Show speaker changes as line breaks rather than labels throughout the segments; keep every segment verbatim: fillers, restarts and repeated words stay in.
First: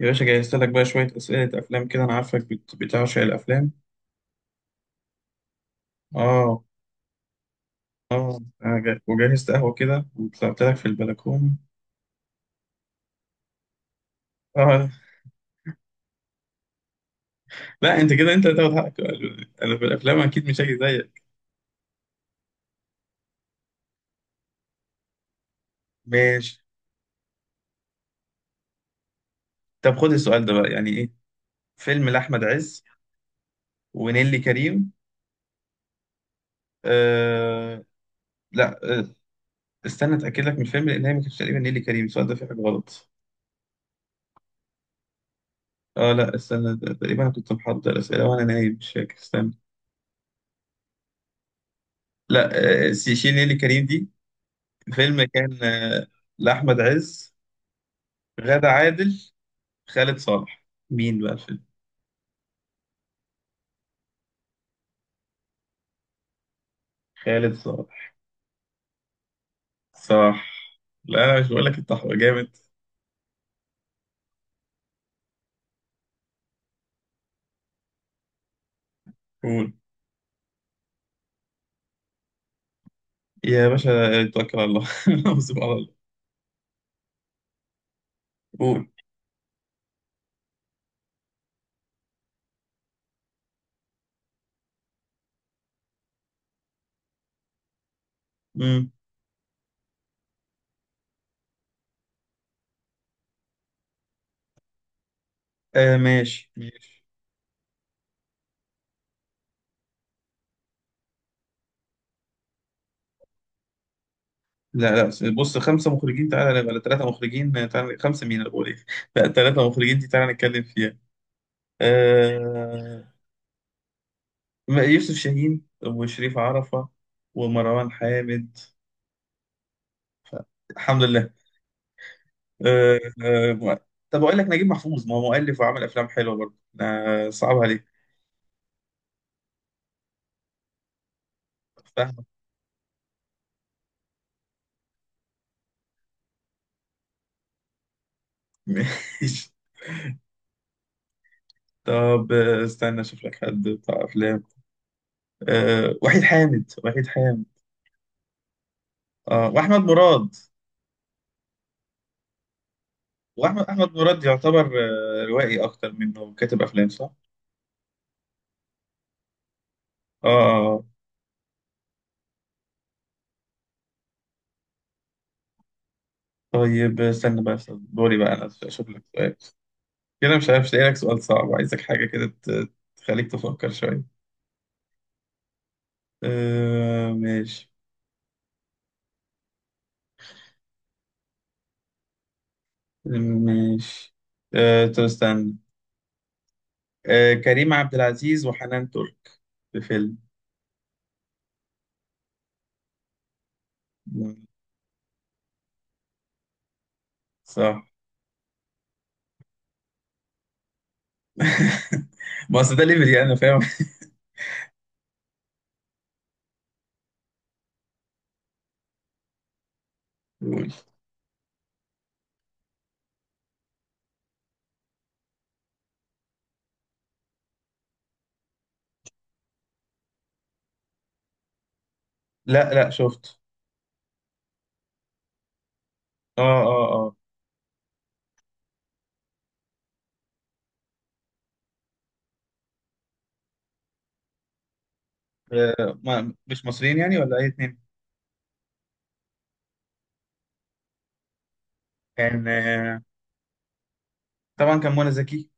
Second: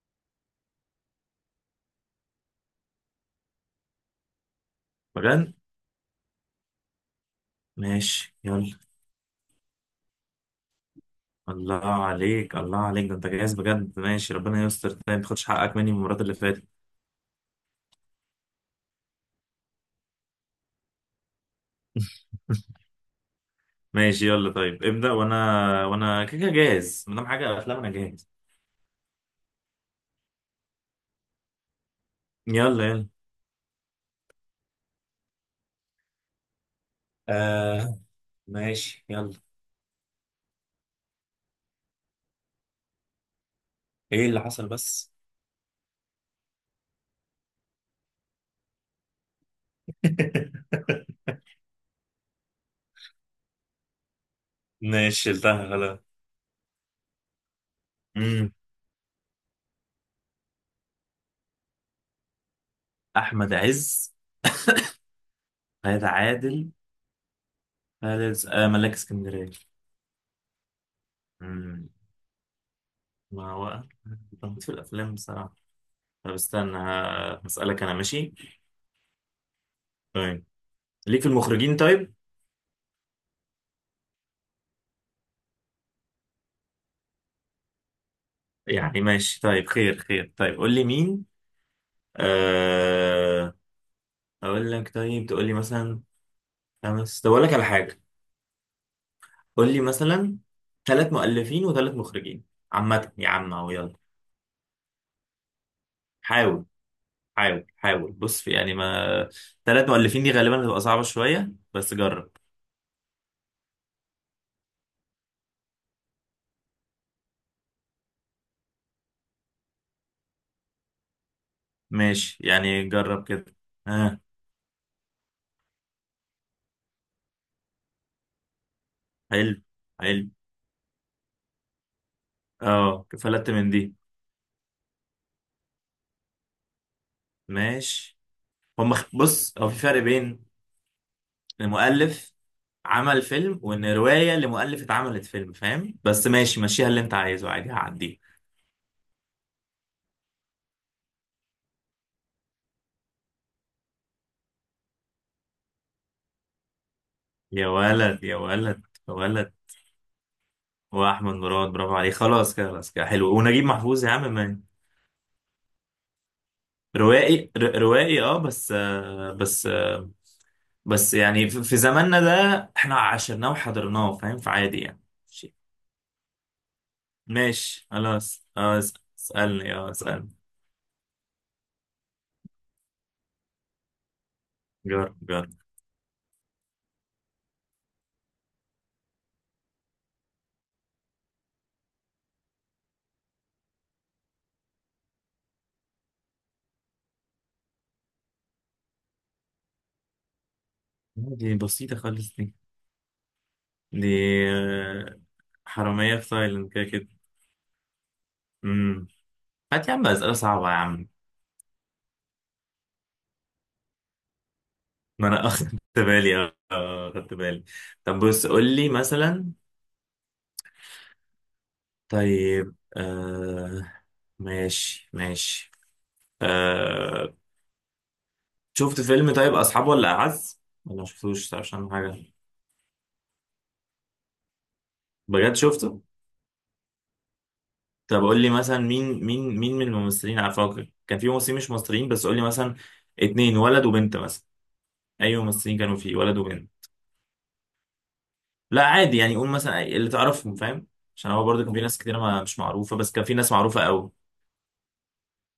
يا باشا جهزت لك بقى شوية أسئلة أفلام كده، أنا عارفك بت- بتعشق الأفلام.
بجد.
آه.
ماشي
آه
يلا.
أنا جا- وجهزت قهوة كده وطلعت لك في البلكونة.
الله عليك، الله عليك، ده انت جاهز بجد. ماشي، ربنا
آه،
يستر. طيب ما تاخدش حقك مني من المرات اللي فاتت.
لا أنت كده، أنت اللي هتاخد حقك. أنا في الأفلام أكيد مش هاجي زيك.
ماشي يلا، طيب ابدأ، وانا وانا كده كده
ماشي.
جاهز، ما دام حاجة افلام انا جاهز.
طب خد السؤال ده بقى، يعني إيه فيلم لأحمد عز
يلا يلا.
ونيلي كريم؟ آه،
آه
لا،
ماشي
آه،
يلا.
استنى أتأكد لك من الفيلم، لأن هي ما كانتش تقريبا نيلي كريم، السؤال ده فيه حاجة غلط.
ايه اللي حصل بس؟
آه، لا، استنى، ده- تقريبا أنا كنت محضر الأسئلة وأنا نايم، مش فاكر. استنى. لا، آه، شيل نيلي كريم دي.
ماشي،
فيلم كان،
شلتها خلاص.
آه، لأحمد عز،
مم.
غادة عادل، خالد صالح، مين بقى الفيلم؟
احمد عز، خالد عادل،
خالد صالح
خالد آه ملاك اسكندريه.
صح. لا، أنا مش بقول لك
مم.
انت حو- جامد.
ما هو أنا بموت في الافلام بصراحه. طب استنى، ه- هسألك انا، ماشي.
قول
طيب ليك في المخرجين، طيب.
يا باشا، توكل على الله. سبحان الله. قول.
يعني ماشي، طيب خير خير، طيب قول لي مين. آه... اقول لك، طيب تقول لي مثلا خمس. طب اقول لك على حاجه،
امم.
قول لي مثلا ثلاث مؤلفين وثلاث مخرجين. عامه يا عم اهو، يلا.
آه ماشي
حاول
ماشي.
حاول حاول، بص في، يعني ما، ثلاث مؤلفين دي غالبا هتبقى صعبه شويه، بس جرب.
لا لا، س- بص، خمسة مخرجين، تعالى نبقى ثلاثة مخرجين، آه، تعالى خمسة مين، أنا بقول إيه. لا، ثلاثة مخرجين دي تعالى نتكلم فيها.
ماشي يعني،
آه.
جرب كده. ها. آه.
يوسف شاهين وشريف عرفة ومروان حامد.
حلو حلو،
الحمد لله. أه،
اه فلت من
أه.
دي.
طب اقول لك نجيب محفوظ ما هو مؤلف وعمل افلام حلوه برضه. أه، صعب عليك.
ماشي. هم، بص، هو في فرق بين
فاهمك.
المؤلف عمل فيلم وان روايه لمؤلف اتعملت فيلم، فاهم؟ بس ماشي، مشيها اللي انت عايزه، عادي هعديه.
ماشي. طب، آه، استنى اشوف لك حد بتاع افلام. أه، وحيد حامد، وحيد حامد.
يا ولد يا ولد يا
اه،
ولد.
واحمد مراد.
واحمد مراد، برافو عليه، خلاص كده خلاص كده، حلو.
واحمد
ونجيب
احمد
محفوظ يا
مراد
عم ما.
يعتبر، آه، روائي اكتر منه كاتب افلام صح.
روائي ر- روائي اه، بس آه بس آه.
اه، آه، آه.
بس يعني في في زماننا ده احنا عشرناه وحضرناه، فاهم؟ فعادي يعني. ماشي،
طيب استنى بقى، استنى،
ماشي،
دوري بقى
خلاص،
انا
اه
اشوف
اس-
لك سؤال.
اسالني، اه اسالني.
كده مش عارف، مش لاقي لك سؤال صعب، عايزك حاجه كده ت- تخليك تفكر شويه.
جرب جرب.
أه ماشي ماشي. أه طب استنى. أه كريم عبد العزيز وحنان ترك في فيلم
دي بسيطة خالص دي دي آه، حرامية في تايلاند كده.
صح.
كده، هات يا عم أسئلة صعبة يا عم.
ما أصل ده ليفلي، أنا فاهم.
ما أنا أخدت بالي. أه آه، أخدت بالي. طب بص، قول لي مثلا.
قول.
طيب آه ماشي ماشي. آه شفت فيلم طيب أصحاب ولا أعز؟ ولا ما شفتوش عشان حاجة؟
لا لا، شفت.
بجد شفته؟
اه اه اه.
طب قول لي مثلا، مين مين مين من الممثلين. عارفه كان في ممثلين مش مصريين، بس قول لي مثلا اتنين، ولد وبنت مثلا. أي ممثلين كانوا
آه،
فيه،
ما
ولد
مش
وبنت.
مصريين يعني، ولا أي اتنين؟
لا عادي يعني، قول مثلا اللي تعرفهم، فاهم؟ عشان هو برضه كان في ناس كتير ما
كان
مش معروفة،
آه
بس كان في ناس معروفة قوي.
طبعا كان منى زكي.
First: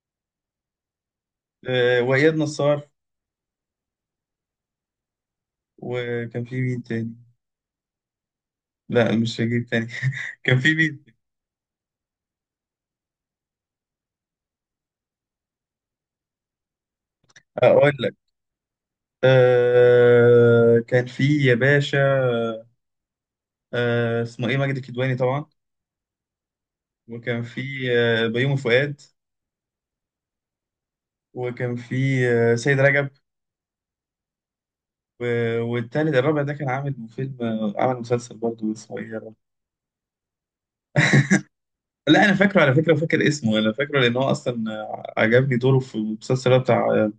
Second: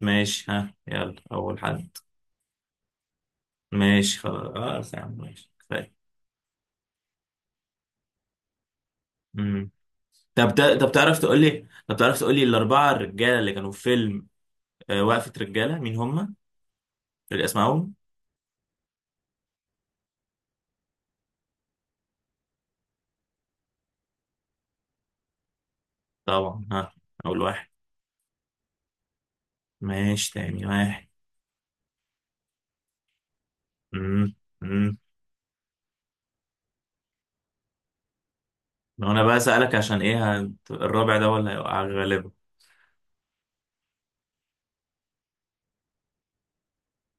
ماشي، ها يلا، أول حد.
آه، وإياد نصار.
ماشي خلاص يا عم، ماشي كفاية.
وكان في مين تاني؟ لا مش هجيب
مم.
تاني.
طب
كان
ت-
في
طب
مين؟
تعرف تقول لي، طب تعرف تقول لي الأربعة الرجالة اللي كانوا في فيلم آه، وقفة رجالة، مين هم؟ اللي أسمائهم؟
أقول لك. آه كان في يا باشا، آه اسمه إيه، ماجد الكدواني طبعا.
طبعا، ها، أول
وكان في،
واحد.
آه، بيومي فؤاد.
ماشي، تاني واحد.
وكان في، آه، سيد رجب.
مم. مم.
و- والتالت الرابع ده كان عامل فيلم، آه، عمل مسلسل برضه، اسمه ايه
ما
يا
أنا
رب؟
بقى أسألك عشان إيه، هت- الرابع ده ولا هيوقع
لا
غالبا.
انا فاكره، على فكره فاكر اسمه. انا فاكره لان هو اصلا، آه، عجبني دوره في المسلسل اللي هو بتاع، آه،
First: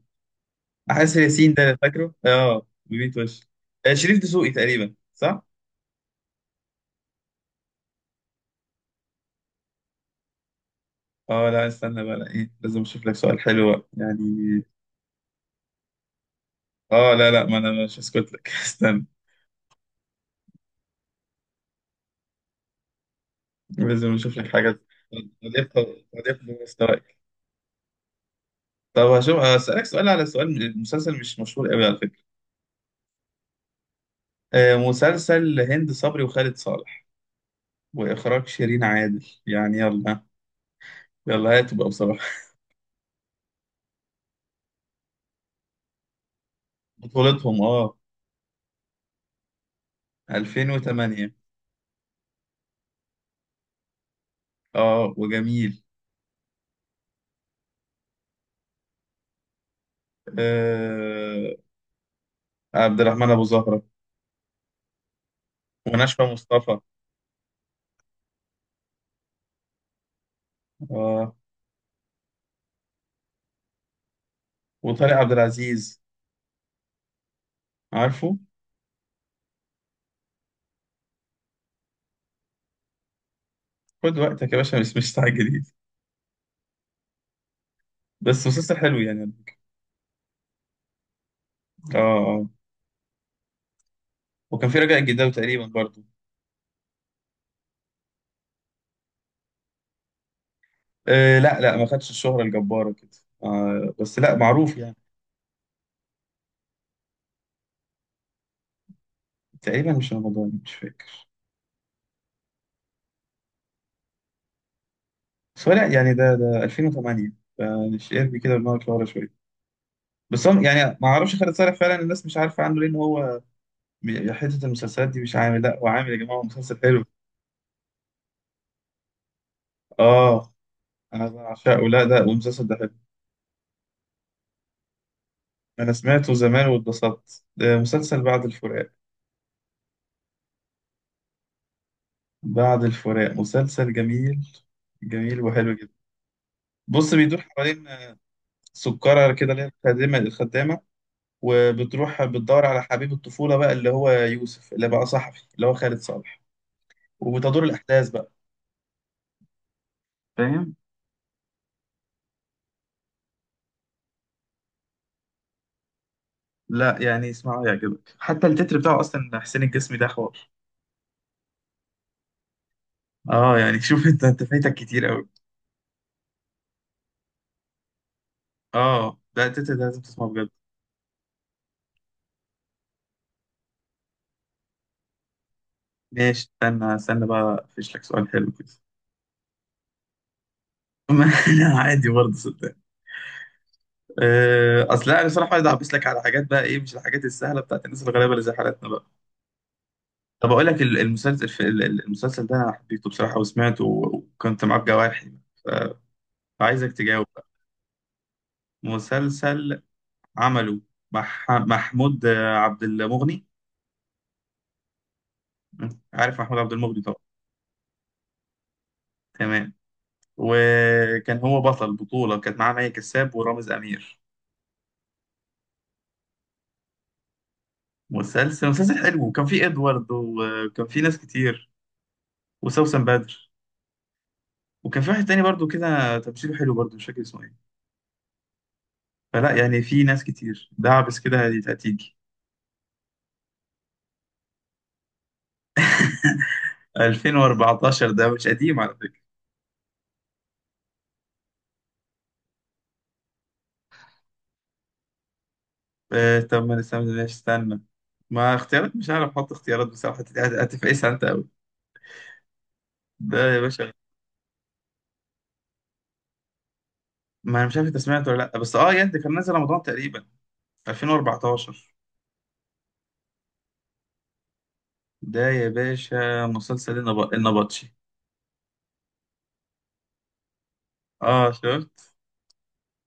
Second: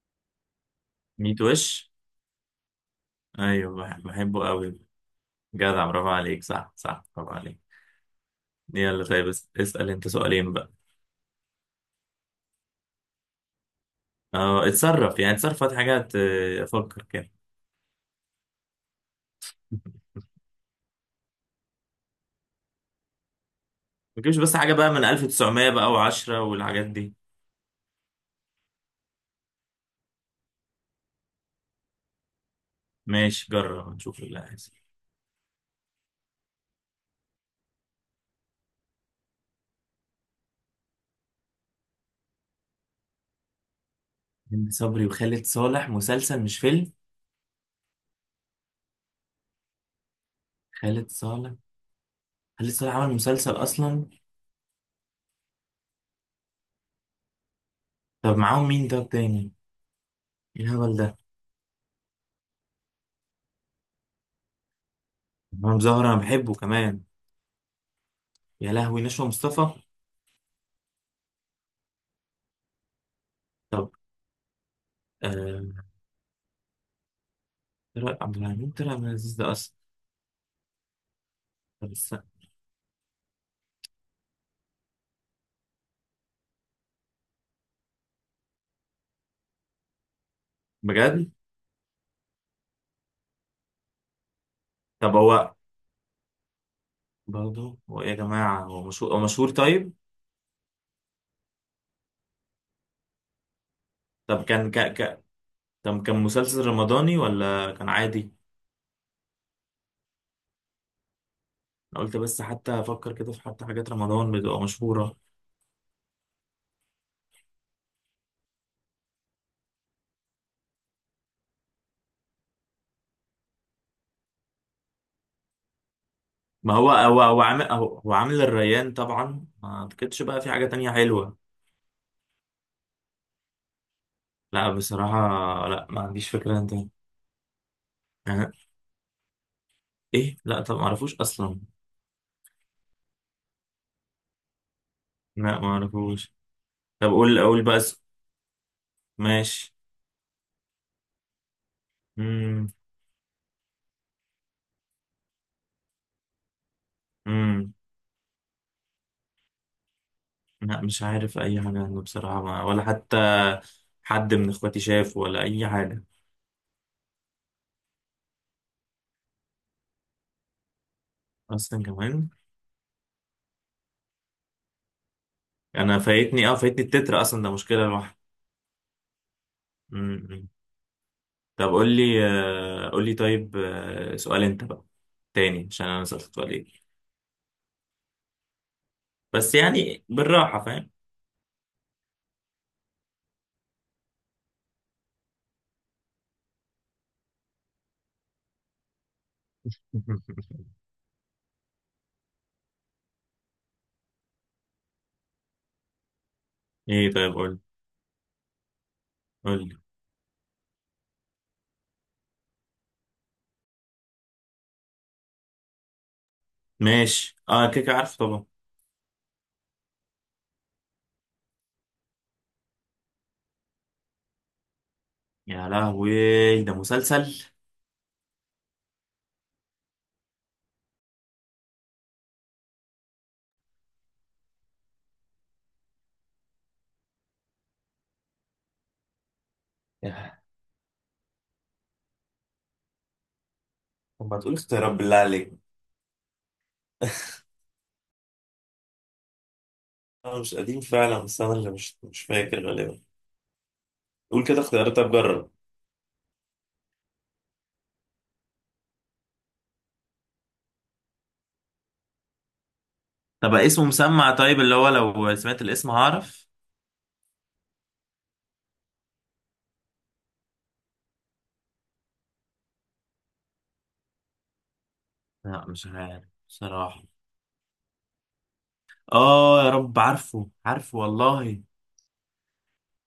حاسس
ميت
ياسين
وش؟
ده، فاكره اه، بميت وش.
أيوه
آه،
بح-
شريف
بحبه
دسوقي
قوي.
تقريبا صح.
جدع، برافو عليك، صح صح، برافو عليك. يلا طيب، اس- اسأل أنت سؤالين بقى.
اه لا، استنى بقى، لا ايه، لازم اشوف لك سؤال حلو بقى يعني.
اه، اتصرف يعني، اتصرف في حاجات، آه، افكر
اه لا
كده.
لا، ما انا مش هسكت لك. استنى، لازم
ما
اشوف
تجيبش
لك
بس حاجه
حاجه
بقى من
تضيف،
ألف وتسعمائة بقى،
تضيف
وعشرة والحاجات دي.
لمستواك. طب هشوف، هسألك سؤال على سؤال من مسلسل مش مشهور قوي على فكرة.
ماشي، جرب نشوف اللي هيحصل.
آه، مسلسل هند صبري وخالد صالح وإخراج شيرين عادل، يعني يلا يلا، هاتوا بقى بصراحة.
هند صبري وخالد صالح مسلسل مش فيلم؟
بطولتهم اه،
خالد
ألفين وثمانية.
صالح خالد صالح عمل مسلسل اصلا؟
اه وجميل.
طب معاهم مين ده تاني؟ ايه الهبل ده!
آه، عبد الرحمن أبو زهرة
امام زهر، انا
ونشوى
بحبه
مصطفى.
كمان. يا لهوي، نشوى مصطفى.
اه
طب
وطارق عبد
آه...
العزيز.
طارق
عارفه.
عبد العزيز، طارق عبد العزيز ده اصلا. طب است-
خد وقتك يا باشا، مش مستعجلين. بس مسلسل حلو يعني.
بجد؟
اه اه. وكان في رجاء
طب
الجداوي
هو
تقريبا برضه.
برضه، هو ايه يا جماعه، هو مشهور، هو مشهور، طيب.
آه لا لا، ما خدش الشهرة الجبارة كده، آه بس لا
طب كان
معروف
ك...
يعني.
ك... طب كان مسلسل رمضاني ولا كان عادي؟
تقريبا مش رمضان، مش فاكر.
أنا قلت بس حتى أفكر كده، في حتى حاجات رمضان بتبقى مشهورة.
بس هو لا يعني، ده ده ألفين وتمانية، فشيربي كده دماغك لورا شوية. بس هم يعني ما اعرفش، خالد صالح فعلا الناس مش عارفة عنه، لان هو م- حتة المسلسلات دي مش عامل، لا هو عامل يا جماعة، هو
ما
مسلسل
هو،
حلو.
هو هو عامل، هو هو عامل الريان طبعا، ما أعتقدش بقى في
اه
حاجة تانية
انا
حلوة.
بعشقه، لا ده المسلسل ده حلو.
لا بصراحة، لا
انا
ما عنديش
سمعته
فكرة
زمان
أنت.
واتبسطت، ده مسلسل بعد
يعني
الفراق.
إيه؟ لا طب ما أعرفوش أصلا.
بعد الفراق مسلسل جميل، جميل
لا ما
وحلو جدا.
أعرفوش. طب
بص
قول
بيدور
قول بقى
حوالين
اسم.
سكرة كده، اللي هي
ماشي.
الخادمة الخدامة، وبتروح بتدور
امم
على حبيب الطفولة بقى اللي هو يوسف، اللي بقى صحفي اللي هو خالد صالح، وبتدور
امم
الأحداث بقى. فاهم؟
لا مش عارف أي حاجة عنه بصراحة، ما ولا حتى حد من إخواتي شاف ولا أي حاجة.
لا يعني اسمعه يعجبك، حتى التتر بتاعه أصلا حسين الجسمي، ده حوار.
أصلا كمان.
اه يعني شوف انت انت فايتك كتير قوي.
انا فايتني، اه فايتني التتر اصلا، ده مشكله لوحده.
اه ده التتر ده لازم تسمعه
مم.
بجد.
طب قول لي، آه، قول لي طيب، آه، سؤال انت بقى تاني، عشان انا سألت
ماشي
عليك.
استنى، استنى بقى افيش لك سؤال حلو كده.
بس يعني بالراحة، فاهم؟
لا عادي برضه صدق. آه، اصل لا، انا صراحه عايز اعبس لك على حاجات بقى، ايه مش الحاجات السهله بتاعت الناس الغلابه اللي زي حالتنا بقى. طب اقول لك، ال- المسلسل، في ال- ال- المسلسل ده انا حبيته بصراحه وسمعته، و- وكنت معاه بجوارحي. ف- فعايزك
ايه
تجاوب
طيب،
بقى.
قول. قول لي.
مسلسل عمله مح... محمود عبد المغني. عارف محمود عبد المغني طبعا.
ماشي اه، كيك عارف طبعا.
تمام. وكان هو بطل بطوله، كانت معاه مي كساب ورامز امير.
يا لهوي، ده مسلسل!
مسلسل، مسلسل حلو، وكان فيه ادوارد وكان فيه ناس كتير وسوسن بدر. وكان في واحد تاني برضو كده تمثيله حلو برضو، مش فاكر اسمه ايه. فلا يعني في ناس
ياه.
كتير، ده عبس كده، هتيجي.
طب ما تقول اختيارات بالله عليك.
ألفين وأربعتاشر، ده مش قديم على فكرة.
انا مش قديم فعلا، بس انا اللي مش مش فاكر غالبا. قول كده اختيارات، طب جرب.
آه، طب ما نستنى ليش، استنى، ما اختيارات مش عارف احط اختيارات بصراحة، هت- هت- هتفقسها انت قوي. ده
طب
يا
اسمه
باشا.
مسمع طيب، اللي هو لو سمعت الاسم هعرف.
ما انا مش عارف انت سمعت ولا لا، بس اه يعني ده كان نازل رمضان تقريبا ألفين وأربعتاشر. ده
لا
يا
مش عارف
باشا مسلسل
بصراحة.
النب- النبطشي.
اه يا رب، عارفه عارفه
اه
والله.
شفت.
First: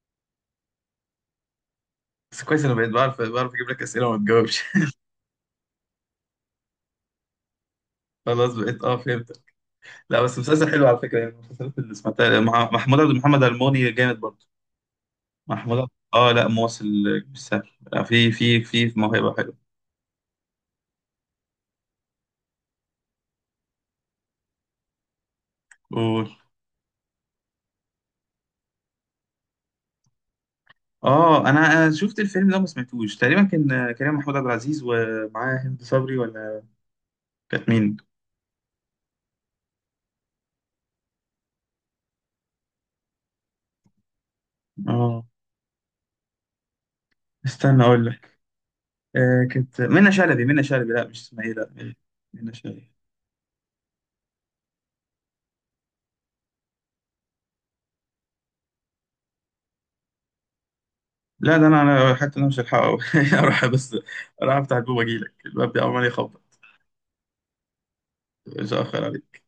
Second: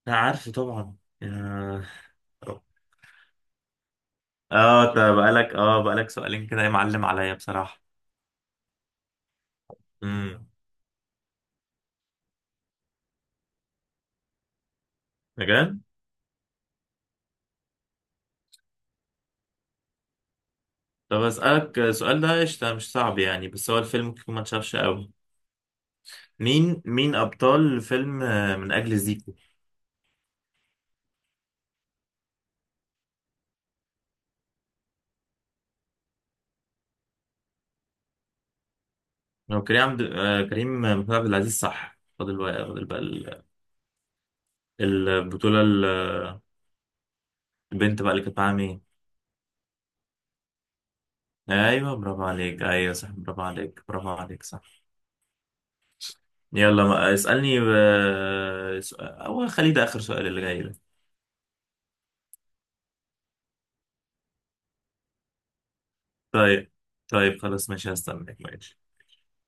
لا عارفه طبعا. يا-
بس كويس، انا بقيت بعرف، بعرف اجيب لك اسئله وما تجاوبش.
اه انت بقالك، اه بقالك سؤالين كده يا معلم، عليا بصراحة.
خلاص بقيت اه فهمت. لا بس
امم
مسلسل حلو على فكره يعني. المسلسلات اللي سمعتها مع- محمود عبد محمد الموني جامد برضه. محمود
بجد؟
عبد- اه لا، مواصل مش سهل، آه، في في في موهبه حلوه.
طب اسألك السؤال ده قشطة، مش صعب يعني، بس هو الفيلم ممكن ما اتشافش قوي.
قول.
مين مين ابطال فيلم آه، من اجل زيكو؟
اه انا شفت الفيلم ده، ما سمعتوش تقريبا، كان كريم محمود عبد العزيز ومعاه هند صبري، ولا كانت مين؟
لو كريم عبد آه، كريم آه، محمود عبد العزيز صح، فاضل بقى- فاضل بقى ال-
اه
البطولة، ال-
استنى
البنت
اقول
بقى اللي
لك.
كانت معاها مين؟
آه كانت منى شلبي، منى شلبي، لا مش اسمها ايه، لا.
ايوه برافو
منى
عليك، ايوه
شلبي.
صح، برافو عليك، برافو عليك صح. يلا، ما اسألني، آه، سؤال- هو خليه ده اخر سؤال اللي جاي ده.
لا ده انا انا حتى انا مش هلحقه. اروح بس، اروح افتح الباب واجي لك. الباب ده عمال يخبط،
طيب. طيب خلاص ماشي، هستناك
مش
ماشي.
هأخر عليك.